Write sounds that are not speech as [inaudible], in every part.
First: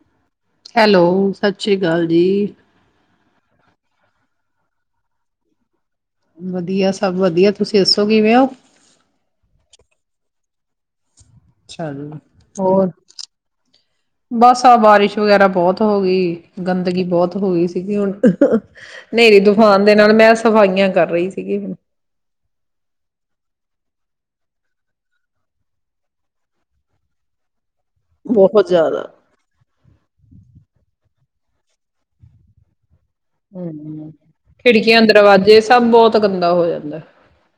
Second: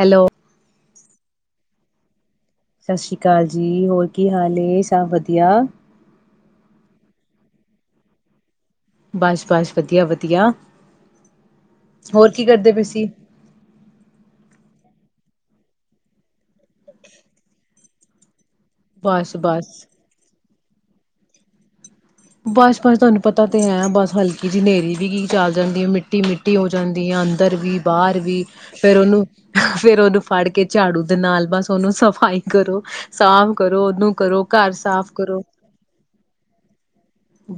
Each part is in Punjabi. ਹੈਲੋ ਹੈਲੋ ਸਤਿ ਸ਼੍ਰੀ ਅਕਾਲ ਜੀ ਸਤਿ ਸ਼੍ਰੀ ਅਕਾਲ ਜੀ, ਹੋਰ ਕੀ ਹਾਲ ਏ ਸਭ ਵਧੀਆ ਵਧੀਆ ਸਭ ਵਧੀਆ ਤੁਸੀਂ ਦੱਸੋ ਕਿਵੇਂ ਹੋ ਬਸ ਬਸ ਵਧੀਆ ਵਧੀਆ ਅੱਛਾ ਜੀ ਹੋਰ ਬਸ ਬਾਰਿਸ਼ ਵਗੈਰਾ ਬਹੁਤ ਹੋ ਗਈ ਗੰਦਗੀ ਬਹੁਤ ਹੋ ਗਈ ਸੀਗੀ ਹੁਣ ਹਨੇਰੀ ਤੁਫਾਨ ਬਸ-ਬਸ। ਦੇ ਨਾਲ ਮੈਂ ਸਫਾਈਆਂ ਕਰ ਰਹੀ ਸੀਗੀ ਹੁਣ ਬਸ ਬਸ ਤੁਹਾਨੂੰ ਪਤਾ ਤਾਂ ਹੈ ਬਸ ਹਲਕੀ ਜਿਹੀ ਹਨ੍ਹੇਰੀ ਵੀ ਕੀ ਚੱਲ ਜਾਂਦੀ ਹੈ ਮਿੱਟੀ ਮਿੱਟੀ ਹੋ ਜਾਂਦੀ ਹੈ ਅੰਦਰ ਵੀ ਬਾਹਰ ਵੀ ਬਹੁਤ ਫੇਰ ਜ਼ਿਆਦਾ ਉਹਨੂੰ ਫੇਰ ਉਹਨੂੰ ਫੜ ਕੇ ਝਾੜੂ ਦੇ ਨਾਲ ਬਸ ਉਹਨੂੰ ਸਫ਼ਾਈ ਕਰੋ ਸਾਫ਼ ਕਰੋ ਹਾਂਜੀ ਉਹਨੂੰ ਕਰੋ ਘਰ ਖਿੜਕੀਆਂ ਸਾਫ਼ ਕਰੋ। ਦਰਵਾਜੇ ਸਭ ਬਹੁਤ ਗੰਦਾ ਹੋ ਜਾਂਦਾ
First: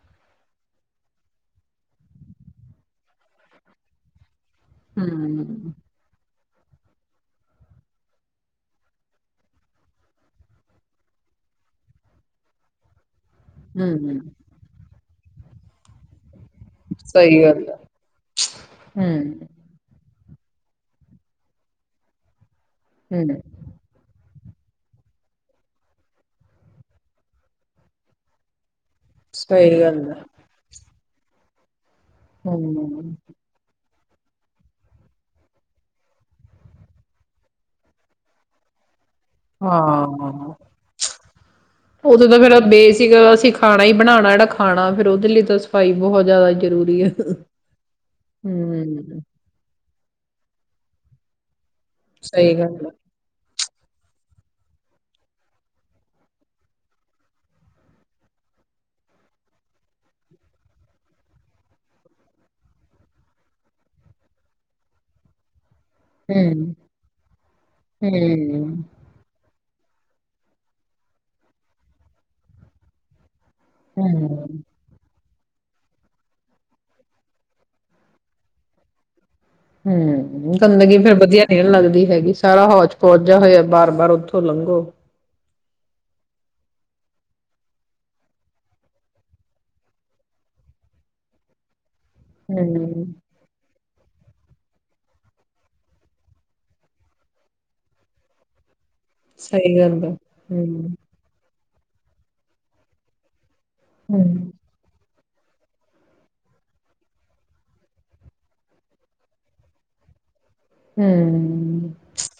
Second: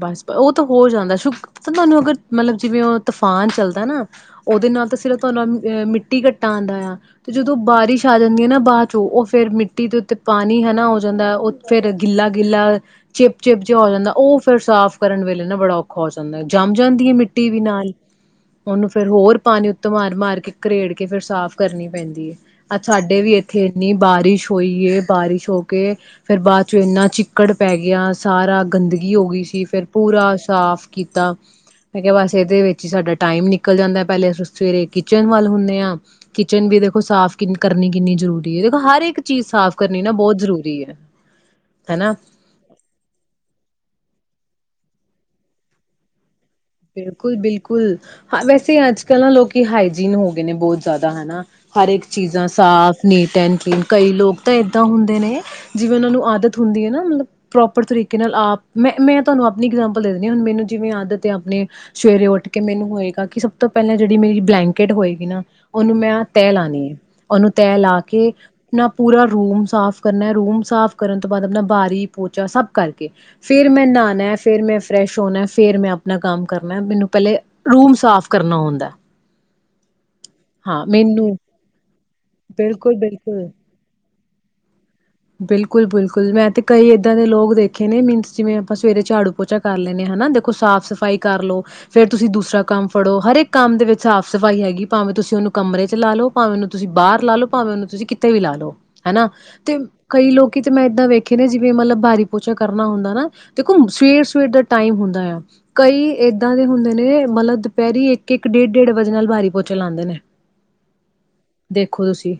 ਬਸ ਉਹ ਤਾਂ ਹੋ ਜਾਂਦਾ ਸ਼ ਤੁਹਾਨੂੰ ਅਗਰ ਮਤਲਬ ਜਿਵੇਂ ਉਹ ਤੂਫਾਨ ਚੱਲਦਾ ਨਾ ਉਹਦੇ ਨਾਲ ਤਾਂ ਸਿਰਫ ਹਮ ਤੁਹਾਨੂੰਹ ਮਿੱਟੀ ਕੱਟ ੱਟਾ ਆਉਂਦਾ ਆ ਤੇ ਜਦੋਂ ਬਾਰਿਸ਼ ਆ ਜਾਂਦੀ ਹੈ ਨਾ ਬਾਅਦ ਚੋਂ ਉਹ ਫੇਿਰ ਮਿੱਟੀ ਦੇ ਉੱਤੇ ਪਾਣੀ ਹਨਾ ਹੋ ਜਾਂਦਾ ਉਹ ਫੇਿਰ ਗਿੱਲਾ ਗਿੱਲਾ ਚਿਪ ਚਿਪ ਜਿਹਾ ਹੋ ਜਾਂਦਾ ਹਮ ਉਹ ਸਾਫ਼ ਕਰਨ ਵੇਲੇ ਨਾ ਬੜਾ ਔਖਾ ਹੋ ਜਾਂਦਾ ਜੰਮ ਜਾਂਦੀ ਹੈ ਸਹੀ ਮਿੱਟੀ ਵੀ ਗੱਲ ਆ ਨਾਲ ਉਹਨੂੰ ਫੇਿਰ ਹਮ ਹੋਰ ਪਾਣੀ ਉੱਤੇ ਮਾਰ ਮਾਰ ਕਰਕੇ ਘਰੇੜ ਕੇ ਫੇਿਰ ਸਾਫ਼ ਕਰਨੀ ਪੈਂਦੀ ਹੈ ਸਾਡੇ ਵੀ ਹਮ ਇੱਥੇ ਇੰਨੀ ਬਾਰਿਸ਼ ਹੋਈਏ ਬਾਰਿਸ਼ ਹੋ ਕੇ ਫੇਿਰ ਬਾਅਦ ਚ ਇੰਨਾ ਚਿੱਕੜ ਪੈ ਗਿਆ ਸਾਰਾ ਗੰਦਗੀ ਸਹੀ ਫਿਰ ਗੱਲ ਆ ਪੂਰਾ ਸਾਫ ਕੀਤਾ ਮੈਂ ਕਿਹਾ ਬਸ ਇਹਦੇ ਵਿੱਚ ਹੀ ਹਮ ਸਾਡਾ ਟਾਈਮ ਨਿਕਲ ਜਾਂਦਾ ਪਹਿਲੇ ਅਸੀਂ ਸਵੇਰੇ ਕਿਚਨ ਵੱਲ ਹੁੰਦੇ ਹਾਂ ਕਿਚਨ ਵੀ ਦੇਖੋ ਸਾਫ਼ ਕਿ ਕਰਨੀ ਕਿੰਨੀ ਜ਼ਰੂਰੀ ਹੈ ਦੇਖੋ ਹਰ ਇੱਕ ਚੀਜ਼ ਸਾਫ਼ ਕਰਨੀ ਨਾ ਬਹੁਤ ਹਾਂ ਜ਼ਰੂਰੀ ਏ। ਹਨਾ ਉਦੋਂ ਤਾਂ ਫੇਿਰ ਬੇਸਿਕ ਅਸੀਂ ਖਾਣਾ ਹੀ ਬਣਾਉਣਾ ਜਿਹੜਾ ਖਾਣਾ ਫੇਿਰ ਉਹਦੇ ਲਈ ਤਾਂ ਸਫ਼ਾਈ ਬਹੁਤ ਜ਼ਿਆਦਾ ਜ਼ਰੂਰੀ ਹੈ। ਬਿਲਕੁਲ ਬਿਲਕੁਲ ਹ ਵੈਸੇ ਅੱਜ ਕੱਲ੍ਹ ਹੂੰ, ਨਾ ਲੋਕੀ ਹਾਈਜੀਨ ਹੋ ਗਏ ਨੇ ਬਹੁਤ ਜ਼ਿਆਦਾ ਹਨਾ ਹਰ ਇੱਕ ਚੀਜ਼ਾਂ ਸਹੀ ਗੱਲ ਆ। ਸਾਫ਼ ਨਤ ਕਈ ਲੋਕ ਤਾਂ ਇਏਦਾਂ ਹੁੰਦੇ ਨੇ ਜਿਵੇਂ ਉਹਨਾਂ ਨੂੰ ਆਦਤ ਹੁੰਦੀ ਹੈ ਨਾ ਮਤਲਬ ਪ੍ਰੋਪਰ ਤਰੀਕੇ ਨਾਲ ਆਪ ਮੈਂ ਮੈਂ ਤੁਹਾਨੂੰ ਆਪਣੀ ਇਗਜਾਮਪਲ ਦੇਿੰਦੀ ਹਾਂ ਹੁਣ ਮੈਨੂੰ ਜਿਵੇਂ ਆਦਤ ਤੇ ਆਪਣੇ ਸਵੇਰੇ ਉੱਠ ਕੇ ਮੈਨੂੰ ਹੋਏਗਾ ਕਿ ਸਭ ਤੋਂ ਪਹਿਲਾਂ ਜਿਹੜੀ ਮੇਰੀ ਬਲੈਂਕਟ ਹੋਏਗੀ ਨਾ ਉਹਨੂੰ ਮੈਂ ਤੈਅ ਹੂੰ, ਲਾਉਂਦੀ ਹ ਉਹਨੂੰ ਤੈਅ ਲਾ ਕੇ ਹੂੰ, ਪੂਰਾ ਰੂਮ ਸਾਫ਼ ਕਰਨਾ ਰੂਮ ਸਾਫ਼ ਕਰਨ ਤੋਂ ਬਾਅਦ ਆਪਣਾ ਬਾਰੀ ਪੋਚਾ ਸਭ ਕਰਕੇ ਫਿਰ ਮੈਂ ਨਹਾਣਾ ਹੂੰ, ਫਿਰ ਮੈਂ ਫਰੈਸ਼ ਹੋਣਾ ਫੇਰ ਮੈਂ ਆਪਾਂ ਆਪਣਾ ਕੰਮ ਕਰਨਾ ਮੈਨੂੰ ਪਹਿਲੇ ਰੂਮ ਸਾਫ਼ ਕਰਨਾ ਹੁੰਦਾ ਹੈ ਹਮ ਗੰਦਗੀ ਫੇਿਰ ਵਧੀਆ ਨ ਲੱਗਦੀ ਹੈਗੀ ਸਾਰਾ ਹੌਜ ਬਿਲਕੁਲ ਪੌਚਿ ਬਿਲਕੁਲ ਹੋਇਆ ਬਾਰ ਬਾਰ ਉ ਸਲੰਗੋ ਬਿਲਕੁਲ ਬਿਲਕੁਲ ਮੈਂ ਤੇ ਕਈ ਏਦਾਂ ਦੇ ਲੋਕ ਦੇਖੇ ਨੇ ਮੀਨਸ ਜਿਵੇਂ ਆਪਾਂ ਸਵੇਰੇ ਝਾੜੂ ਪੋਚਾ ਕਰ ਲੈਂਣੇ ਹਾਂ ਹਨਾ ਦੇਖੋ ਸਾਫ਼ ਸਫ਼ਾਈ ਕਰ ਲੋ ਫੇਰ ਤੁਸੀਂ ਦੂਸਰਾ ਕੰਮ ਹੂੰ। ਫੜੋ ਹਰੇਕ ਕੰਮ ਦੇ ਵਿੱਚ ਸਾਫ਼ ਸਫ਼ਾਈ ਹੈਗੀ ਭਾਵੇਂ ਤੁਸੀਂ ਉਹਨੂੰ ਕਮਰੇ ਚ ਲਾ ਲਓ ਭਵੇਂ ਉਹਨੂੰਸੀਂਾਹਰ ਲਾ ਲਓ ਭਾਵੇਂ ਉਹਨੂੰ ਤੁਸੀਂ ਕਿੱਤੇ ਵੀ ਲਾ ਲ ਲੋ ਹਨਾ ਸਹੀ ਤੇ ਗੱਲ ਆ। ਲੋਕੀ ਹੂੰ, ਮੈਂ ੱਦਾਂ ਵੇਖੇ ਜਿਵੇਂ ਮਤਲਬ ਬਾਰੀ ਪੋਚਾ ਕਰਨਾ ਹੁੰਦਾ ਨਾ ਦੇਖੋ ਸਵੇਰ ਸਵੇਰ ਹੂੰ, ਦਾ ਟਾਈਮ ਹੁੰਦਾ ਆ ਕਈ ਏੱਦਾਂ ਦੇ ਹੁੰਦੇ ਨੇ ਮਤਲਬ ਦੁਪਹਿਰੀ ਇੱਕ ਇੱਕ ਡੇਢ ਡੇਢ ਵਜੇ ਨਾਲ ਬਾਰੀ ਪੋਚੇ ਲਾਉਂਦੇ ਨੇ ਹੂੰ। ਦੇਖੋ ਤੁਸੀਂ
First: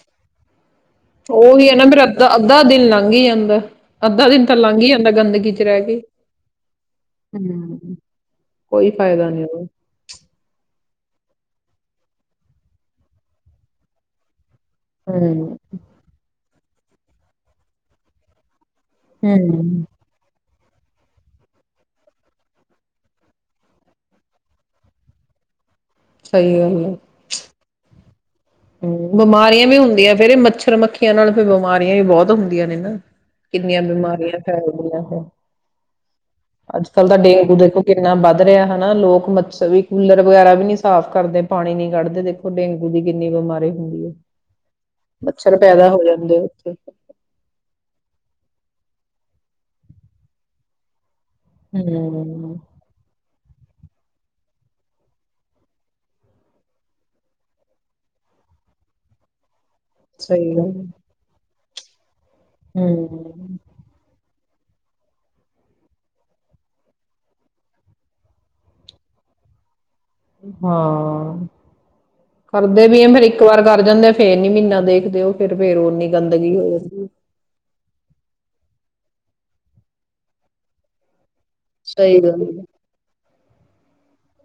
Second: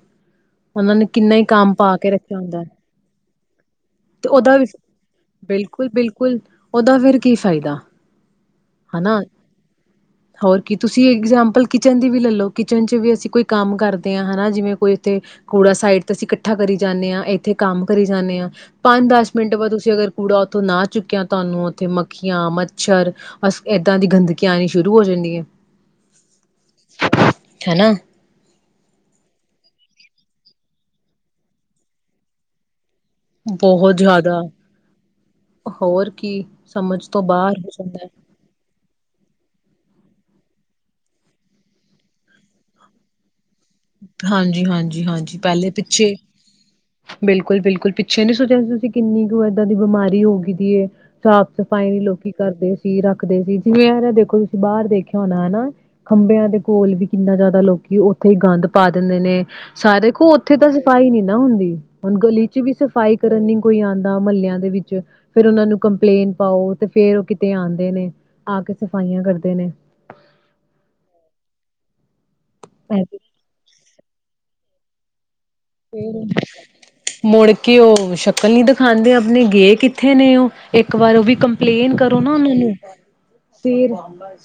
ਉਹਨਾਂ ਨੇ ਕਿੰਨਾ ਹੀ ਉਹੀ ਹੈ ਕੰਮ ਨਾ ਪਾ ਫੇਰ ਕੇ ਰੱਖਿਆ ਅੱਧਾ ਹੁੰਦਾ ਅੱਧਾ ਹੈ, ਦਿਨ ਲੰਘ ਹੀ ਜਾਂਦਾ ਅੱਧਾ ਤੇ ਦਿਨ ਤਾਂ ਉਹਦਾ ਵੀ ਲੰਘ ਹੀ ਜਾਂਦਾ ਗੰਦਗੀ ਚ ਰਹਿ ਕੇ ਬਿਲਕੁਲ-ਬਿਲਕੁਲ ਉਹਦਾ ਫਿਰ ਕੀ ਹਮ ਫ਼ਾਇਦਾ ਕੋਈ ਫਾਇਦਾ ਨੀ ਉਹਦਾ ਕਿ ਤੁਸੀਂ ਇਗਜਾਮਪਲ ਕਿਚਨ ਦੀ ਵੀ ਲੈ ਲਓ ਕਿਚਨ ਚ ਵੀ ਅਸੀਂ ਕੋਈ ਕੰਮ ਕਰਦੇ ਹਾਂ ਹਨਾ ਜਿਵੇਂ ਕੋਈ ਉੱਥੇ ਹੂੰ, ਕੂੜਾ ਸਾਈਡ ਤੇ ਅਸੀਂ ਇਕੱਠਾ ਕਰੀ ਜਾਂਦੇ ਹਾਂ ਇੱਥੇ ਕੰਮ ਕਰੀ ਜਾਂਦੇ ਹਾਂ ਪੰਜ ਦਸ ਮਿੰਟ ਬਾਦ ਹੂੰ। ਤੁਸੀਂ ਅਗਰ ਕੂੜਾ ਤੋਂ ਨਾ ਚੁੱਕਿਆ ਤੁਹਾਨੂੰ ਉੱਥੇ ਮੱਖੀਆਂ ਮੱਛਰ ਅਸ ਏਦਾਂ ਦੀ ਗੰਦਗੀ ਆਉਣੀ ਸ਼ੁਰੂ ਹੋ ਜਾਂਦੀ ਹੈ ਸਹੀ ਗੱਲ ਹਨਾ ਹਮ ਬਿਮਾਰੀਆਂ ਵੀ ਹੁੰਦੀਆਂ ਫੇਰ ਇਹ ਮੱਛਰ ਮੱਖੀਆਂ ਨਾਲ ਫ ਬਿਮਾਰੀਆਂ ਵੀ ਬਹੁਤ ਹੁੰਦੀਆਂ ਨੇ ਨਾ ਕਿੰਨੀਆਂ ਬਹੁਤ ਬਿਮਾਰੀਆਂ ਜ਼ਿਆਦਾ ਫੈਲ ਗਈਆਂ ਹੈ ਹੋਰ ਕੀ ਅੱਜ ਸਮਝ ਕੱਲ ਤਾਂ ਤੋਂ ਡੇਂਗੂ ਬਾਹਰ ਹੋ ਦੇਖੋ ਜਾਂਦਾ। ਕਿੰਨਾ ਵੱਧ ਰਿਹਾ ਹਨਾ ਲੋਕ ਮੱਛਰ ਵੀ ਕੂਲਰ ਵਗੈਰਾ ਵੀ ਨੀ ਸਾਫ਼ ਕਰਦੇ ਪਾਣੀ ਨੀ ਕੱਢਦੇ ਦੇਖੋ ਡੇਂਗੂ ਦੀ ਨ ਹਾਂਜੀ ਹਾਂਜੀ ਹਾਂਜੀ ਪਹਿਲੇ ਪੈਦਾ ਹੋ ਪਿੱਛੇ ਜਾਂਦੇ ਉੱਥੇ ਬਿਲਕੁਲ ਬਿਲਕੁਲ ਪ ਛਨੀ ਸੋਚ ਤੁਸੀਂ ਕਿੰਨੀ ਕੁ ਏਦਾਂ ਦੀ ਬਿਮਾਰੀ ਹੋ ਗਈ ਸਾਫ਼ ਸਫ਼ਾਈ ਨ ਲੋਕੀ ਹਮ ਕਰਦੇ ਸੀ ਰੱਖ ਦੇ ਸੀ ਜਿਵੇਂ ਇਹ ਦੇਖੋ ਤੁਸੀਂ ਬਾਹਰ ਦੇਖਿਆ ਹੋਣਾ ਹਨਾ ਖੰਭਿਆਂ ਦੇ ਕੋਲ ਵੀ ਕਿੰਨਾ ਜ਼ਿਆਦਾ ਲੋਕੀ ਉੱਥੇ ਹੀ ਗੰਦ ਪਾ ਦਿੰਦੇ ਨੇ ਸਾਰੇ ਕੋੋ ਸਹੀ ਉੱਥੇ ਗੱਲ ਤਾਂ ਸਫ਼ਾਈ ਨੀ ਨਾ ਹੁੰਦੀ ਹੁਣ ਗਲੀ ਚ ਵੀ ਹੈ। ਸਫ਼ਾਈ ਕਰਨ ਨੀ ਹਮ ਕੋਈ ਆਉਂਦਾ ਮਹੱਲਿਆਂ ਵਿੱਚ ਫੇਿਰ ਉਹਨਾ ਨੂੰ ਕੰਪਲੇਂਟ ਪਾਓ ਤੇ ਫੇਰ ਉਹ ਕਿਤੇ ਆਉਂਦੇ ਨੇ ਆ ਕੇ ਸਫਾਈਆਂ ਕਰਦੇ ਨੇ ਹਾਂ ਕਰਦੇ ਐ ਵੀ ਆ ਤੇ ਫੇਿਰ ਇੱਕ ਵਾਰ ਕਰ ਜਾਂਦੇ ਫੇਰ ਨੀ ਮਹੀਨਾ ਦੇਖਦੇ ਉਹ ਫਿਰ ਫੇਰ ਓਨੀ ਗੰਦਗੀ ਹੋ ਜਾਂਦੀ ਫਰ ਮੁੜ ਕੇ ਉਹ ਸ਼ਕਲ ਨਹੀਂੀ ਦਿਖਾਉਂਦੇ ਨੇ ਗਏ ਕਿੱਥੇ ਨੇ ਉਹ ਇੱਕ ਵਾਰ ਉਹ ਵੀ ਕੰਪਲੇਨ ਸਹੀ ਕਰੋ ਨਾ ਗੱਲ ਉਹਨਾਂ ਹੈ। ਨੂੰ ਫੇਰ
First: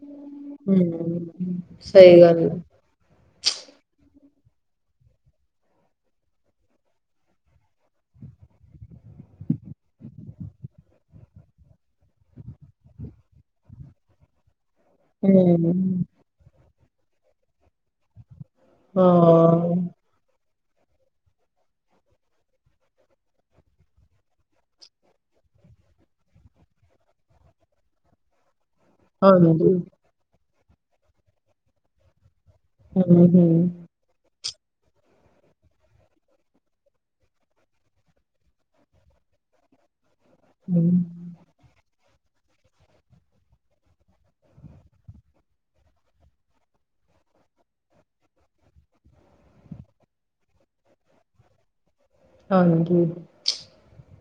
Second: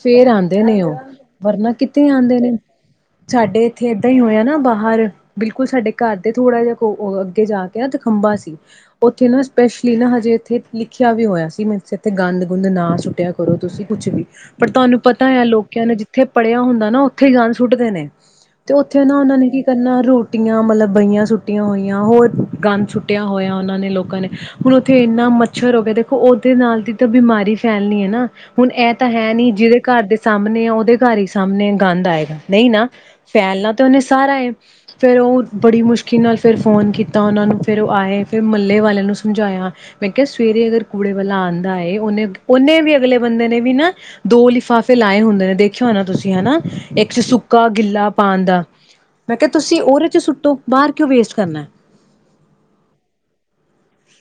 ਫੇਰ ਆਉਂਦੇ ਨੇ ਉਹ ਹਮ ਵਰਨਾ ਕਿਥੇ ਸਹੀ ਆਉਂਦੇ ਗੱਲ ਹੈ। ਨੇ ਸਾਡੇ ਇੱਥੇ ਏਦਾਂ ਹੀ ਹੋਇਆ ਨਾ ਬਾਹਰ ਬਿਲਕੁਲ ਸਾਡੇ ਘਰ ਦੇ ਥੋੜਾ ਜਿਹਾ ਕੋ ਅੱਗੇ ਜਾ ਕੇ ਨਾ ਤ ਖੰਬਾ ਸੀ ਉੱਥੇ ਨਾ ਸਪੈਸ਼ਲੀ ਨਾ ਹਜੇ ਇੱਥੇ ਲਿਖਿਆ ਵੀ ਹੋਇਆ ਸੀ ਮ ਇਥੇ ਗੰਦ ਗੁੰਦ ਨਾ ਸੁੱਟਿਆ ਕਰੋ ਤੁਸੀਂ ਕੁਛ ਵੀ ਪਰ ਤੁਹਾਨੂੰ ਪਤਾ ਆ ਲੋਕਿਆ ਨੇ ਹੂੰ, ਜਿੱਥੇ ਪੜ੍ਹਿਆ ਹੁੰਦਾ ਨਾ ਉੱਥੇ ਹੀ ਗਣ ਸੁੱਟਦੇ ਨੇ ਤੇ ਉੱਥੇ ਨਾ ਉਹਨਾਂ ਨੇ ਕੀ ਹਾਂ, ਕਰਨਾ ਰੋਟੀ ਜ ਮਤਲਬ ਬਹੀਆਂ ਸੁੱਟੀਆਂ ਹੋਈਆਂ ਹੋਰ ਗੰਦ ਸੁੱਟਿਆ ਹੋਇਆ ਉਹਨਾਂ ਨੇ ਲੋਕਾਂ ਨੇ ਹੁਣ ਉੱਥੇ ਇੰਨਾ ਮੱਛਰ ਹੋ ਗਿਆ ਦੇਖੋ ਉਹਦੇ ਨਾਲ ਦੀ ਤਾਂ ਬਿਮਾਰੀ ਫੈਲਣੀ ਹੈ ਨਾ ਹੁਣ ਇਹ ਤਾਂ ਹੈ ਨੀ ਹਾਂਜੀ, ਜਿਹਦੇ ਘਰ ਦੇ ਸਾਹਮਣੇ ਉਹਦੇ ਘਰ ਹੀ ਸਾਹਮਣੇ ਗੰਦ ਆਏਗਾ। ਨਹੀਂ ਨਾ, ਹੂੰ, ਹੂੰ, ਫੈਲਣਾ ਤਾਂ ਉਹਨੇ ਸਾਰਾ ਫੇਰ ਉਹ ਬੜੀ ਮੁਸ਼ਕਿਲ ਨਾਲ ਫਿਰ ਫੋਨ ਕੀਤਾ ਉਹਨਾਂ ਨੂੰ ਫਿਰ ਉਹ ਆਏ ਫਿਰ ਮਹੱਲੇ ਵਾਲਿਆਂ ਨੂੰ ਸਮਝਾਇਆ। ਮੈਂ ਕਿਹਾ ਸਵੇਰੇ ਹੂੰ, ਅਗਰ ਕੂੜੇ ਵਾਲਾ ਆਉਂਦਾ ਏ ਉਹਨੇ ਉਹਨੇ ਵੀ ਅਗਲੇ ਬੰਦੇ ਨੇ ਵੀ ਨਾ ਦੋ ਲਿਫਾਫੇ ਲਾਏ ਹੁੰਦੇ ਨੇ ਦੇਖਿਓ ਹਨ ਨਾ ਤੁਸੀਂ ਹਨਾ। ਇੱਕ ਚ ਸੁੱਕਾ ਗਿੱਲਾ ਪਾਉਣ ਦਾ ਮੈਂ ਕਿਹਾ ਤੁਸੀਂ ਉਹਦੇ ਚ ਸੁ ਤ ਬਾਹਰ ਕਿਉਂ ਵੇਸਟ ਕਰਨਾ। ਹਾਂ, ਜੀ।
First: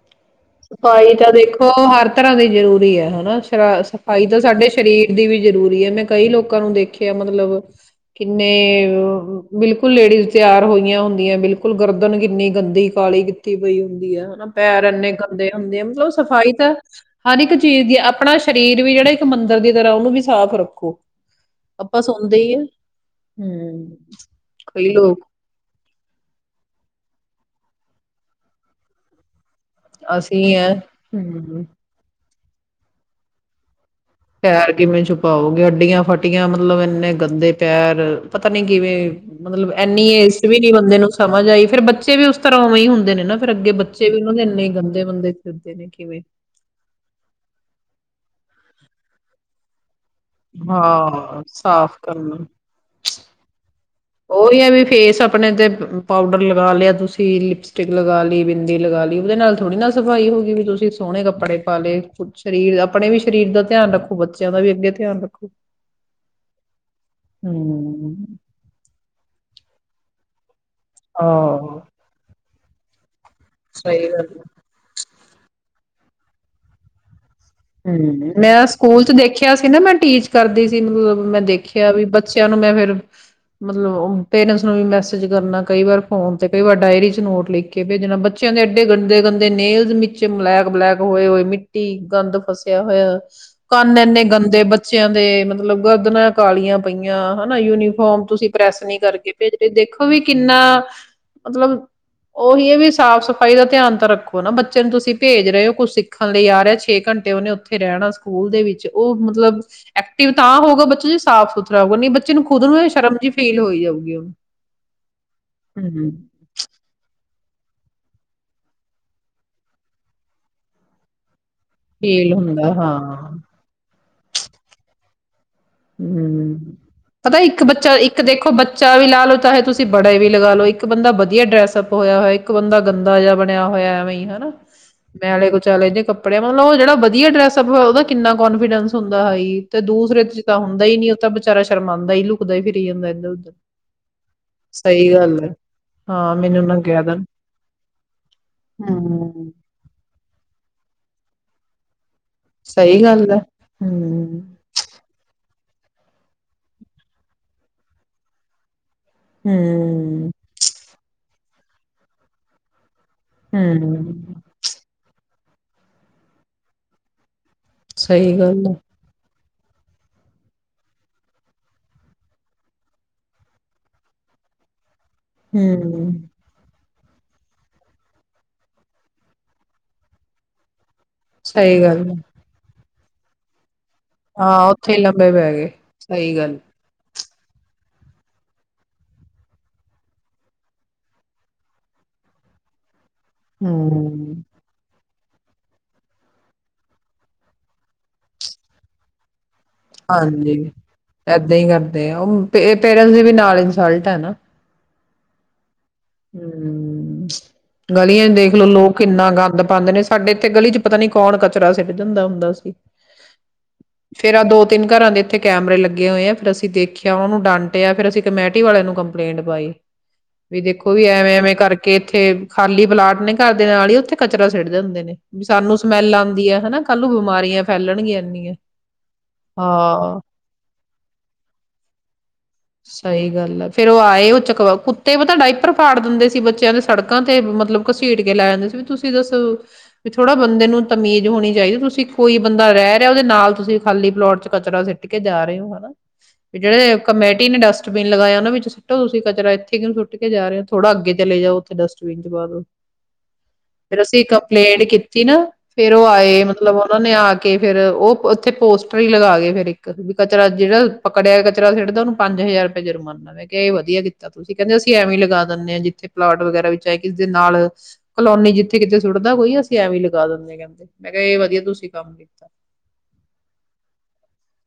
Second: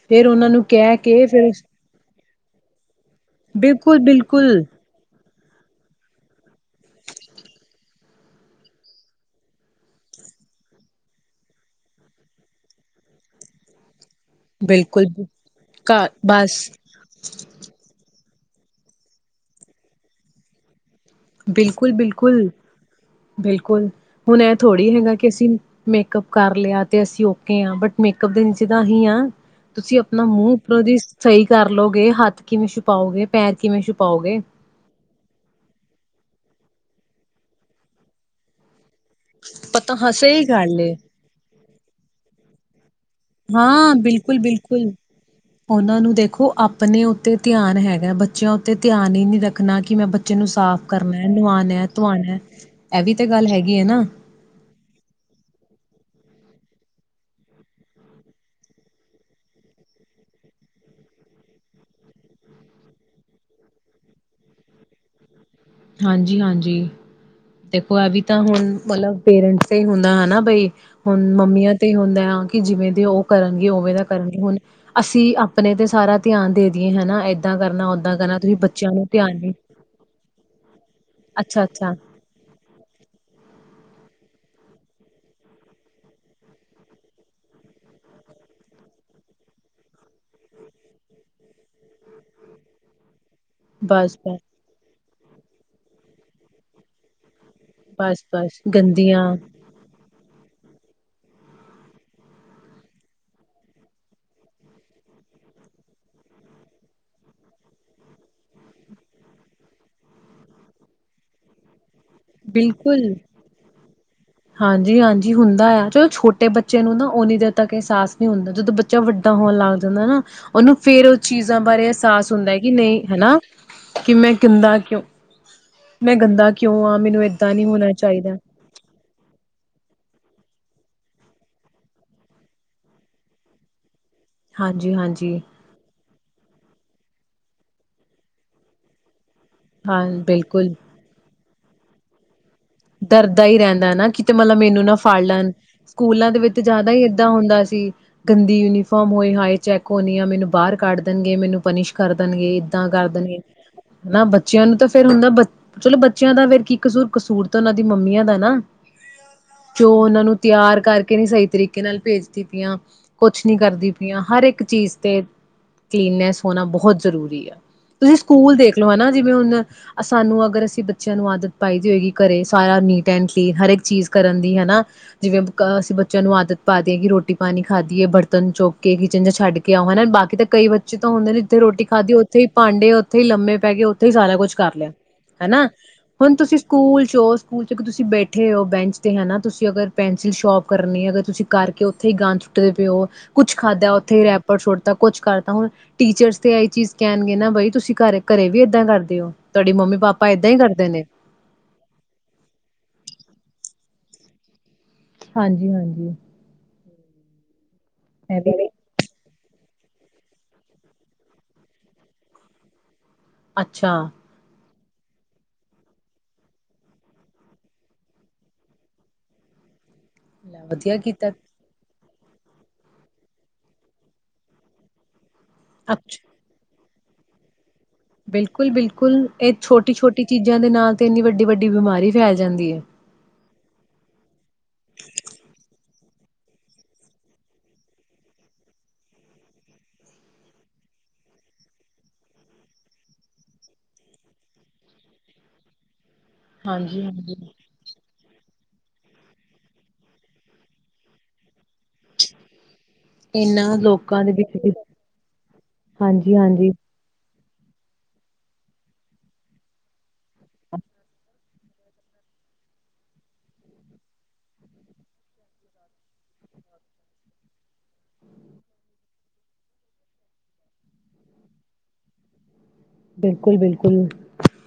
ਫੇਰ ਉਹਨਾਂ ਨੂੰ ਕਹਿ ਸਫ਼ਾਈ ਕੇ ਤਾਂ ਫਿਰ ਦੇਖੋ ਹਰ ਤਰ੍ਹਾਂ ਦੀ ਜ਼ਰੂਰੀ ਹੈ ਹਨਾ। ਸ- ਬਿਲਕੁਲ ਸਫ਼ਾਈ ਤਾਂ ਬਿਲਕੁਲ ਸਾਡੇ ਸਰੀਰ ਦੀ ਵੀ ਜਰੂਰੀ ਹੈ ਮੈਂ ਕਈ ਲੋਕਾਂ ਨੂੰ ਦੇਖਿਆ ਮਤਲਬ। ਕਿੰਨੇ, ਬਿਲਕੁਲ ਲੇਡੀਜ਼ ਤਿਆਰ ਹੋਈਆਂ ਹੁੰਦੀਆਂ ਬਿਲਕੁਲ ਗਰਦਨ ਕਿੰਨੀ ਗੰਦੀ ਕਾਲੀ ਕੀਤੀ ਪਈ ਹੁੰਦੀ। ਹਨਾ। ਪੈਰ ਬਿਲਕੁਲ ਅੰਨੇ ਹੁੰਦੇ ਆ ਘ ਮਤ ਸਫਾਈ ਬਸ ਤਾਂ ਹਰ ਇੱਕ ਚੀਜ਼ ਦੀ ਆਪਣਾ ਸਰੀਰ ਵੀ ਜਿਹੜਾ ਇੱਕ ਮੰਦਿਰ ਦੀ ਤਰ੍ਹਾਂ ਉਹਨੂੰ ਵੀ ਸਾਫ਼ ਰੱਖੋ। ਬਿਲਕੁਲ ਆਪਾਂ -ਬਿਲਕੁਲ ਸੁਣਦੇ ਹੀ ਆ ਹੂੰ -ਬਿਲਕੁਲ ਹੁਣ ਇਹ ਕਈ ਥੋੜ੍ਹੀ ਲੋਕ ਹੈਗਾ ਕਿ ਅਸੀਂ, ਮੇਕਅਪ ਕਰ ਲਿਆ ਤੇ ਅਸੀਂ ਬਟ ਮੇਕਅਪ ਦੇ ਵਿੱਚ ਤਾਂ ਅਸੀਂ ਆ। ਤੁਸੀਂ ਆਪਣਾ ਅਸੀਂ ਮੂੰਹ ਹੈ ਉੱਪਰੋਂ ਦੀ ਸਹੀ ਹਮ ਕਰ ਲਓਗੇ ਹੱਥ ਕਿਵੇਂ ਛਪਪਾਓਗੇ ਪੈਰ ਕਿਵੇਂ ਛੁਪਾਓਗੇ ਪੈਰ ਕਿਵੇਂ ਛੁਪਾਓਗੇ ਅੱਡੀਆਂ ਫਟ ਟੀਆਂ ਮਤਲਬ ਇੰਨੇ ਗੰਦੇ ਪੈਰ ਪਤਾ ਨੀ ਕਿਵੇਂ ਮਤਲਬ ਪਤਾ ਐਨੀ ਹਾਂ ਏਜ ਸਹੀ ਚ ਵੀ ਨੀ ਗੱਲ ਏ ਬੰਦੇ ਨੂੰ ਸਮਝ ਆਈ ਫੇਰ ਬੱਚੇ ਵੀ ਉਸ ਪਰਵਮੁੰ ਹੁੰਨ। ਹਾਂ। ਬਿਲਕੁਲ -ਬਿਲਕੁਲ ਬੰਦੇ ਫਿਰਦੇ ਨੇ ਉਹਨਾਂ ਨੂੰ ਕਿਵੇਂ ਦੇਖੋ ਆਪਣੇ ਉੱਤੇ ਧਿਆਨ ਹੈਗਾ ਬੱਚਿਆਂ ਉੱ ਤੇ ਧਿਆਨ ਹੀ ਨੀ ਰੱਖਣਾ ਕਿ ਮੈਂ ਬੱਚੇ ਨੂੰ ਸਾਫ਼ ਕਰਨਾ ਹਾਂ ਨੁਆਉਣਾ ਸਾਫ਼ ਧਆਣਾ ਇਹ ਵੀ ਤੇ ਗੱਲ ਹੈਗੀ ਹੈ ਨਾ ਉਓਹੀ ਹੈ ਵੀ ਫੇਸ ਆਪਣੇ ਤੇ ਪਾਊਡਰ ਲਗਾ ਲਿਆ ਤੁਸੀਂ ਲਿਪਸਟਿਕ ਲਗਾ ਲਈ ਬਿੰਦੀ ਲਗਾ ਲਈ ਉਹਦੇ ਨਾਲ ਥੋੜ੍ਹੀ ਨਾ ਸਫ਼ਾਈ ਹੋ ਗਈ ਵੀ ਤੁਸੀਂ ਸੋਹਣੇ ਕੱਪੜੇ ਪਾ ਲਏ। ਸਰੀਰ ਆਪਣੇ ਵੀ ਸਰੀਰ ਦਾ ਧਿਆਨ ਰੱਖੋ ਬੱਚਿਆਂ ਦਾ ਵੀ ਅੱਗੇ ਧਿਆਨ ਰੱਖੋ। ਹਾਂਜੀ -ਹਾਂਜੀ। ਦੇਖੋ ਇਹ ਹਮ ਵੀ ਤਾਂ ਹੁਣ ਮਤਲਬ ਪੇਰੈਂਟਸ ਤੇ ਹੁੰਦਾ ਹਨਾ ਬਈ। ਹੁਣ ਮੰਮੀਆਂ ਆਹ ਤੇ ਹੁੰਦਾ ਆ। ਕਿ ਜਿਵੇਂ ਦੇ ਉਹ ਕਰਨਗੇ ਉਵੇ ਤਾਂ ਸਹੀ ਗੱਲ ਕਰਨਗੇ ਹੈ। ਹੁਣ ਅਸੀਂ ਆਪਣੇ ਤੇ ਸਾਰਾ ਧਿਆਨ ਦੇ ਦੀਈਏ ਹਨਾ। ਕਰਨਾ ਓਦਾਂ ਹਮ, ਕਰਨਾ ਤੁਸੀਂ ਮੈਂ ਬੱਚਿਆਂ ਸਕੂਲ ਨੂੰ ਚ ਧਿਆਨ ਨੀ ਦੇਖਿਆ ਸੀ ਨਾ ਮੈਂ ਟੀਚ ਕਰਦੀ ਸੀ ਮੈਂ ਅੱਛਾ ਦੇਖਿਆ ਅੱਛਾ ਵੀ ਬੱਚਿਆਂ ਨੂੰ ਮੈਂ ਫੇਰ ਮਤਲਬ ਪੇਰੈਂਟਸ ਨੂੰ ਵੀ ਮੈਸੇਜ ਕਰਨਾ ਕਈ ਵਾਰ ਫੋਨ 'ਤੇ ਕਈ ਵਾਰ ਡਾਇਰੀ 'ਚ ਨੋਟ ਲਿਖ ਕੇ ਭੇਜਣਾ ਬੱਚਿਆਂ ਦੇ ਐਡੇ ਗੰਦੇ ਗੰਦੇ ਨੇਲਜ਼ ਮੱਚੇ ਬਲੈਕ ਬਲੈਕ ਹੋਏ ਹੋਏ ਮਿੱਟੀ ਗੰਦ ਫਸਿਆ ਹੋਇਆ ਕੰਨ ਬਸ ਇੰਨੇ ਬਸ ਗੰਦੇ ਬੱਚੇ ਬੱਚਿਆਂ ਦੇ ਮਤਲਬ ਗਰਦਨਾ ਕਾਲੀਆਂ ਪਈਆਂ ਹਨਾ ਯੂਨੀਫੋਮ ਬਸ ਤੁਸੀਂ ਬਸ ਪ੍ਰੈਸ ਨਹੀਂੀ ਗੰਦੀਆਂ ਕਰਕੇ ਭੇਜ ਰਹੇ ਦੇਖੋ ਵੀ ਕਿੰਨਾ ਮਤਲਬ ਉਹੀ ਹੈ ਵੀ ਸਾਫ਼ ਸਫ਼ਾਈ ਦਾ ਧਿਆਨ ਤਾਂ ਰੱਖੋ ਨਾ ਬੱਚੇ ਨੂੰ ਤੁਸੀਂ ਭੇਜ ਰਹੇ ਹੋ ਕੁੱਛ ਸਿੱਖਣ ਲਈ ਆ ਰਿਹਾ ਛੇ ਘੰਟੇ ਤੇ ਉਹਨੇ ਉੱਥੇ ਰਹਿਣਾ ਸਕੂਲ ਦੇ ਵਿੱਚ ਉਹ ਮਤਲਬ ਐਕਟਿਵ ਤਾਂ ਹੋਊ ਬੱਚੋ ਜੀ ਸਾਫ਼ ਸੁਥਰਾ ਹੋਊਗਾ ਨਹੀਂ ਬੱਚੇ ਨੂੰ ਖੁਦ ਨੂੰ ਇਹ ਬਿਲਕੁਲ ਸ਼ਰਮ ਜਿਹੀ ਫੀਲ ਹੋਈ ਜਾਊਗੀ ਉਹਨੂੰ ਹਾਂਜੀ ਹਾਂਜੀ ਹੁੰਦਾ ਆ ਚਲੋ ਹਮ ਛੋਟੇ ਬੱਚੇ ਨੂੰ ਨਾ ਉਹਓਨੀ ਦੇ ਤ ਅਹਿਸਾਸ ਨਹੀਂ ਹੁੰਦਾ ਜਦੋਂ ਬੱਚਾ ਵੱਡਾ ਹੋਣ ਲੱਗ ਜਾਂਦਾ ਨਾ ਉਹਨੂੰ ਫੇਰ ਉਹ ਚੀਜ਼ ਾਂ ਬਾਰੇ ਅਹਿਸਾਸ ਫੀਲ ਹੁੰਦਾ ਕਿ ਨਹੀਂ ਹਾਂ ਹਨਾ ਕਿ ਮੈਂ ਕਿਹਿੰਦਾ ਕਿਉਂ ਮੈਂ ਗੰਦਾ ਹਮ ਕਿਉਂ ਆ ਪਤਾ ਏਦਾਂ ਇੱਕ ਨਹੀਂ ਹੋਣਾ ਬੱਚਾ ਇੱਕ ਚਾਹੀਦਾ ਦੇਖੋ ਬੱਚਾ ਵੀ ਲਾ ਲਓ ਚਾਹੇ ਤੁਸੀਂ ਬੜੇ ਵੀ ਲਗਾ ਲਓ ਇੱਕ ਬੰਦਾ ਵਧੀਆ ਡਰੈਸਅਪ ਹੋਇਆ ਹੋਇਆ ਇੱਕ ਬੰਦਾ ਗੰਦਾ ਜਿਹਾ ਬਣਿਆ ਹੋਇਆ ਹਨਾ ਹਾਂਜੀ ਹਾਂਜੀ ਮੈਂਲੇ ਕੋ ਚਲੇਦੇ ਕੱਪੇ ਕਪੜਿਆ ਮਤਲਬ ਜਿਹੜਾ ਵਧੀਆ ਡੈਸਅਪਇ ਉਹਦਾੰਨਾ ਕਨਫੀਡੈਂਸੁੰਦਾ ਹੈ ਹੀ ਤੇ ਹਾਂ ਦੂਸਰੇ ਤਾਂ ਬਿਲਕੁਲ ਹੁੰਦਾ ਹੀ ਨੀ ਤਾਂ ਬ ਵਿਚਾਰਾ ਸ਼ਰਮਾਉਂਦਾ ਹੀ ਲੋਕੂ ਡਰਦਾ ਹੀ ਰਹਿੰਦਾ ਨਾ ਕਿਤੇ ਮਤਲਬ ਮੈਨੂੰ ਨਾ ਸਹੀ ਫੜ ਗੱਲ ਲੈਣ ਹੈ ਸਕੂਲਾਂ ਹਾਂ ਦੇ ਵਿੱਚ ਮੈਨੂੰ ਨਾ ਜ਼ਿਆਦਾ ਹੀ ਕਹਿ ਦੇਣ ਏਦਾਂ ਹੁੰਦਾ ਸੀ ਗੰਦੀ ਯੂਨੀਫਾਰਮ ਹੋਏ ਹਮ ਹਾਏ ਚੈੱਕ ਹੋਣੀ ਆ ਮੈਨੂੰ ਬਾਹਰ ਕੱਢ ਦੇਣਗੇ ਮੈਨੂੰ ਪਨੀਿਸ਼ ਕਰ ਦੇਣਗੇ ਇੱਦਾਂ ਸਹੀ ਕਰ ਗੱਲ ਹੈ ਦੇਣਗੇ ਹਨਾ ਹਮ ਬੱਚਿਆਂ ਨੂੰ ਤਾਂ ਫੇਰ ਹੁੰਦਾ ਬ ਚਲੋ ਬੱਚਿਆਂ ਦਾ ਫੇ ਕੀ ਕਸੂਰ ਕਸੂਰ ਉਹਨਾਂ ਦੀ ਮੰਮੀਆਂ ਦਾ ਨਾ ਜੋ ਉਹਨਾ ਹਮ ਨੂੰ ਤਿਆਰ ਕਰਕੇ ਨਹੀਂੀ ਸਹੀ ਤਰੀਕੇ ਨਾਲ ਭੇਜਤੀਤੀਆਂ ਕੁਛ ਨੀ ਕਰਦੀ ਪਈਆਂ ਹਮ ਹਰ ਇੱਕ ਚੀਜ਼ ਤੇ ਕਲੀਨਨੈਸ ਹੋਣਾ ਬਹੁਤ ਜ਼ਰੂਰੀ ਆ ਤੁਸੀਂ ਸਹੀ ਸਕੂਲ ਗੱਲ ਹੈ ਦੇਖਲੋ ਹਨਾ ਜਿਵੇਂ ਹੁਣ ਸਾਨੂੰ ਅਗਰ ਅਸੀਂ ਬੱਚਿਆਂ ਨੂੰ ਆਦਤ ਪਾਈ ਦੀ ਹੋਏਗੀ ਕਰੇ ਸਾਰਾ ਨੀਟ ਐਂਡਲੀ ਹਰ ਇੱਕ ਚੀਜ਼ ਕਰਨ ਦੀ ਹਨਾ ਜਿਵੇਂ ਅਸੀਂ ਹਮ ਬੱਚਿਆਂ ਨੂੰ ਆਦਤ ਪਾ ਕਿ ਰੋਟੀ ਪਾਣੀ ਖਾਧੀਏ ਬਰਤਨ ਚੁੱਕ ਕੇ ਕਿਚਨ ਚ ਛੱਡ ਕੇ ਆਉਓ ਹਨਾ ਬਾਕੀ ਤਾਂ ਕਈ ਵ ਹਦੇ ਨੇ ਜਿੱਥੇ ਸਹੀ ਰੋਟੀ ਗੱਲ ਹੈ ਖਾਧੀ ਉਥੇ ਭਾਂਡੇ ਉੱੇ ਲੰੇ ਪੈ ਗ ਸਾਰਾ ਕੁਛ ਹਾਂ ਕਰ ਲਿਆ ਉੱਥੇ ਹੀ ਲੰਬੇ ਪੈ ਹਨਾ ਗਏ ਹੁਣ ਸਹੀ ਗੱਲ ਤੁਸੀਂ ਸਕੂਲ ਸ਼ੋ ਸਕੂਲ ਚ ਤੁਸੀਂ ਬੈਠੇ ਹੋ ਬੈਂਚ ਤੇ ਹੈਾ ਤੁਸੀਂ ਅਗਰ ਪੈਨਸਿਲ ਸ਼ੋਪ ਕਰਨੀ ਅਗਰ ਤੁਸੀਂ ਕਰਕੇ ਉੱਥੇ ਹੀ ਗਾ ਸੁੱਟਦੇ ਪਏ ਹੋ ਕੁਛ ਖਾਧਾ ਉੱਥੇ ਹਮ ਰਹਿਪਰ ਛੋੜ ਤ ਕੁਛ ਕਰਤਾ ਹੁਣ ਟੀਚਰਸ ਤੇ ਇਹੀ ਚੀਜ਼ ਕਹਿਣਗੇ ਨਾ ਬਾਈ ਤੁਸੀਂ ਘਰੇ ਘਰੇ ਵੀ ਏਦਾਂ ਕਰਦੇ ਹੋ ਤੁਹਾਡੀ ਮੰਮੀ ਪਾਪਾ ਏਦਾਂ ਹਾਂਜੀ ਹੀ ਕਰਦੇ ਨੇ ਏਦਾਂ ਹੀ ਕਰਦੇ ਪੇਰੈਂਟਸ ਦੇ ਵੀ ਨਾਲ ਇਨਸਲਟ ਨਾ ਹਾਂਜੀ ਹਾਂਜੀ ਹਮ ਹਮ ਗਲੀਆਂ ਚ ਇਹ ਦੇਖਲੋ ਵੀ ਲੋਕ ਕਿੰਨਾ ਗੰਦ ਪਾਉਂਦੇ ਨੇ ਸਾਡੇ ਇੱਥੇ ਗਲੀ ਚ ਪਤਾ ਨੀ ਕੌਣ ਕਚਰਾ ਸਿਿਰ ਜਾਂਦਾ ਹੁੰਦਾ ਸੀ ਅੱਛਾ ਫੇਰ ਆਹ ਦੋ ਤਿੰਨ ਘਰਾਂ ਦੇ ਇੱਥੇ ਕੈਮਰੇ ਲੱਗੇ ਹੋਏ ਆ ਫਿਰ ਅਸੀਂ ਦੇਖਿਆ ਉਹਨੂੰ ਡਾਂਟਿਆ ਫਿਰ ਅਸੀਂ ਕਮੇਟੀ ਵਾਲੇ ਨੂੰ ਕੰਪਲੇਂਟ ਪਾਈ ਵੀ ਦੇਖੋ ਉਹ ਵਧੀਆ ਵੀ ਕੀਤਾ ਐਵੇਂ ਐਵੇਂ ਕਰਕੇ ਕੇ ਇੱਥੇ ਖਾਲੀ ਪਲਾਟ ਨੇ ਘਰ ਦੇ ਨਾਲ ਹੀ ਉੱਥੇ ਕਚਰਾ ਸੇੜਦੇ ਹੁੰਦੇ ਨੇ ਵੀ ਸਾਨੂੰ ਸਮੈਲ ਅੱਛ ਆਉਂਦੀ ਹੈ ਹਨਾ ਸੱਲ ਬਿਮਾਰੀਆਂ ਫੈਲਣਗੀਆਂ ਇੰਨੀਆਂ ਬਿਲਕੁਲ ਬਿਲਕੁਲ ਇਹ ਛੋਟੀ ਹਾਂ ਛੋਟੀ ਚੀਜ਼ਾਂ ਦੇ ਨਾਲ ਤੇ ਇੰਨੀ ਵੱਡੀ ਵੱਡੀ ਬਿਮਾਰੀ ਫੈਲ ਜਾਂਦੀ ਹੈ ਸਹੀ ਗੱਲ ਫੇਰ ਉਹ ਆਏ ਉਹ ਚਕ ਕੁੱਤੇ ਪਤਾ ਡਾਈਪਰ ਫਾੜ ਦਿੰਦੇ ਸੀ ਬੱਚਿਆਂ ਦੇ ਸੜਕਾਂ ਤੇ ਮਤਲਬ ਘਸੀਟ ਕੇ ਲੈ ਜਾਂਦੇ ਸੀ ਵੀ ਤੁਸੀਂ ਦੱਸੋ ਵੀ ਥੋੜਾ ਬੰਦੇ ਨੂੰ ਤਮੀਜ਼ ਹੋਣੀ ਚਾਹੀਦੀ ਤੁਸੀਂ ਕੋਈ ਬੰਦਾ ਰਹਿ ਰਿਹਾ ਉਹਦੇ ਨਾਲ ਤੁਸੀਂ ਖਾਲੀ ਪਲੋਟ ਚ ਕਚਰਾ ਸਿੱਟ ਕੇ ਜਾ ਰਹੇ ਹੋ ਹਨਾ ਹਾਂਜੀ ਹਾਂਜੀ ਡਸਟਬਿ ਲਗਾਇਆ ਉਹਨਾਂ ਵਿੱਚ ਸੁੱਟ ਤੁਸੀਂਚਰਾ ਇੱਥੇ ਕਿਉਂ ਸੁੱਟ ਕੇ ਜਾ ਰਹੇ ਹੋ ਥੋੜ੍ਹਾ ਅੱਗੇ ਚਲੇ ਜਾਓ ਡਸਟਬਿਨ ਚ ਪਾਦੋ ਇਹਨਾਂ ਫਿਰ ਲੋਕਾਂ ਅਸੀਂ ਦੇ ਵਿੱਚ ਵੀ, ਕੰਪਲੇਂਟ ਕੀਤੀ ਨਾ ਫੇਰ ਉਹ ਹਾਂਜੀ ਆਏ ਹਾਂਜੀ ਮਤਲਬ ਉਹਨਾ ਨੇ ਆ ਕੇ ਕੇ ਫੇਿਰ ਉਹ ਉੱਥੇ ਪੋਸਟਰ ਹੀ ਲਗਾ ਕੇ ਫੇਿਰ ਇੱਕ ਕਚਰਾ ਜਿਹੜਾ ਪਕੜਿਆ ਤ ਖੇਡਦਾ ਉਹ ਨੂੰ ਪੰਜ ਹਜ਼ਾਰ ਰੁਪਏ ਜੁਰਮਾਨਾ ਮੈਂ ਕਿਹਾ ਇਹ ਵਧੀਆ ਕੀਤਾ ਤੁਸੀਂ ਕਹਿੰਦੇ ਅਸੀਂ ਐਵੇਂ ਲਗਾ ਦਿੰਦੇ ਆਾਂ ਜਿੱਥੇ ਪਲਾਟ ਵਗੈਰਾ ਵਿਚਾਹੇ ਕਿਸ ਦੇ ਨਾਲ ਕਲੋਨੀ ਜਿੱਥੇ ਕਿਤੇ ਸੁੱਟਦਾ ਕੋਈ ਅਸੀਂ ਐਵੇਂ ਲਗਾ ਦਿੰਦੇ ਆ ਕਹਿੰਦੇ ਮੈਂ ਕਿਹਾ ਇਹ ਵਧੀਆ ਤੁਸੀਂ ਕੰਮ ਕੀਤਾ ਬਿਲਕੁਲ ਬਿਲਕੁਲ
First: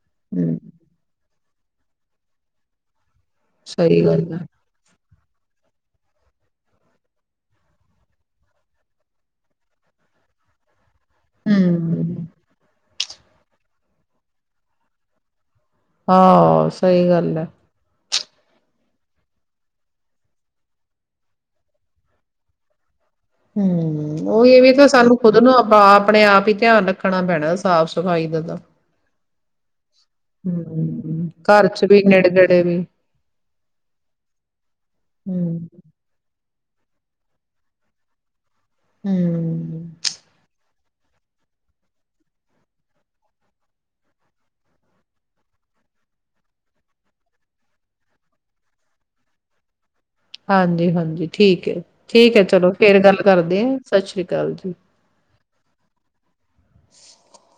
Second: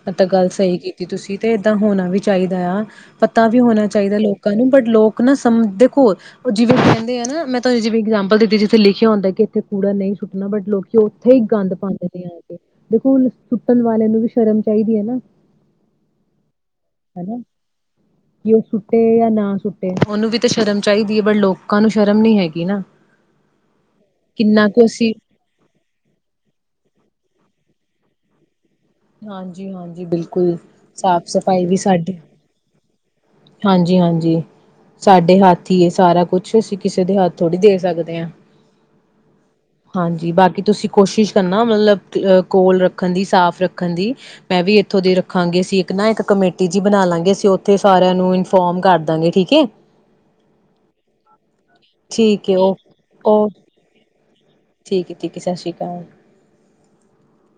ਮ ਤਾਂ ਗੱਲ ਹਮ ਸਹੀ ਕੀਤੀ ਤੁਸੀਂ ਤੇ ਏਦਾਂ ਹੋਣਾ ਵੀ ਚਾਹੀਦਾ ਆ ਪਤਾ ਵੀ ਹੋਣਾ ਸਹੀ ਚਾਹੀਦਾ ਗੱਲ ਹੈ ਲੋਕਾਂ ਨੂੰ ਬਟ ਲੋਕ ਨਾ ਸਮਝ ਦੇਖੋ ਜਿਵੇਂ ਕਹਿੰਦੇ ਆ ਨਾ ਮੈਂ ਤੁਹਾਨੂੰ ਜਿਵੇਂ ਇਗਜ਼ਾਮਪਲ ਦਿੱਤੀ ਜਿੱਥੇ ਲਿਖਿਆ ਹੁੰਦਾ ਕਿ ਇੱਥੇ ਕੂੜਾ ਨਹੀਂ ਸੁੱਟਣਾ ਬਟ ਚੌਥੇ ਹੀ ਗੰਦ ਹਮ ਪਾਉਂਦੇ ਹਗੇ ਦੇਖੋੁਣ ਸੁੱਟਣ ਵਾਲਿਆਂ ਨੂੰ ਵੀ ਸ਼ਰਮ ਚਾਹੀਦੀ ਹੈ ਨਾ ਹਾਂ ਸਹੀ ਗੱਲ ਹਨਾ ਹੈ ਕਿ ਉਹ ਸੁੱਟੇ ਜਾਂ ਨਾ ਸੁੱਟੇ ਉਹਨੂੰ ਵੀ ਤਾਂ ਸ਼ਰਮ ਚਾਹੀਦੀ ਹੈ ਬ ਲੋਕਾਂ ਨੂੰ ਸ਼ਰਮ ਨੀ ਹੈਗੀ ਨਾ ਹਮ ਉਹ ਇਹ ਕਿੰਨਾ ਵੀ ਕੁ ਤਾਂ ਅਸੀਂ ਸਾਨੂੰ ਖੁਦ ਨੂੰ ਆਪ ਆਪਣੇ ਆਪ ਹੀ ਧਿਆਨ ਰੱਖ ਰੱਖਣਾ ਪੈਣਾ ਸਾਫ਼ ਸਫ਼ਾਈ ਦਾ ਹਾਂਜੀ ਹਾਂਜੀ ਬਿਲਕੁਲ ਹਮ ਸਾਫ਼ ਘਰ ਚ ਵੀ ਨੇੜ ਗੜੇ ਵੀ ਹਾਂਜੀ ਹਾਂਜੀ ਸਾਡੇ ਹੱਥ ਹੂੰ-ਹੂੰ। ਹੀਏ ਸਾਰਾ ਕੁਛ ੱ ਅਸੀਂ ਕਿਸੇ ਦੇ ਹੱਥ ਥੋੜ੍ਹੀ ਦੇ ਸਕਦੇ ਹਾਂ ਹਾਂਜੀ ਬਾਕੀ ਤੁਸੀਂ ਕੋਸ਼ਿਸ਼ ਕਰਨਾ ਮਤਲਬ ਅ ਕੋਲ ਰੱਖਣ ਦੀ ਸਾਫ਼ ਰੱਖਣ ਦੀ ਮੈਂ ਵੀ ਇੱਥੋਂ ਦੀ ਰੱਖਾਂਗੇ ਅ ਇੱਕ ਨਾ ਇੱਕ ਕਮੇਟੀ ਜੀ ਬਣਾ ਲਾਂਗੇ ਅਸੀਂ ਉੱਥੇ ਸਾਰਿਆਂ ਨੂੰ ਨੂੰ ਇਨਫੋਰਮ ਕਰਦਾਂਗੇ ਠੀਕ ਹੈ ਹਾਂਜੀ ਹਾਂਜੀ ਠੀਕ ਹੈ ਠੀਕ ਹੈ ਏ ਚਲੋ ਓ ਫੇਰ ਗੱਲ ਓ ਕਰਦੇ ਹ ਸਤਿ ਸ੍ਰੀ ਅਕਾਲ ਜੀ ਜਾ [inaudible]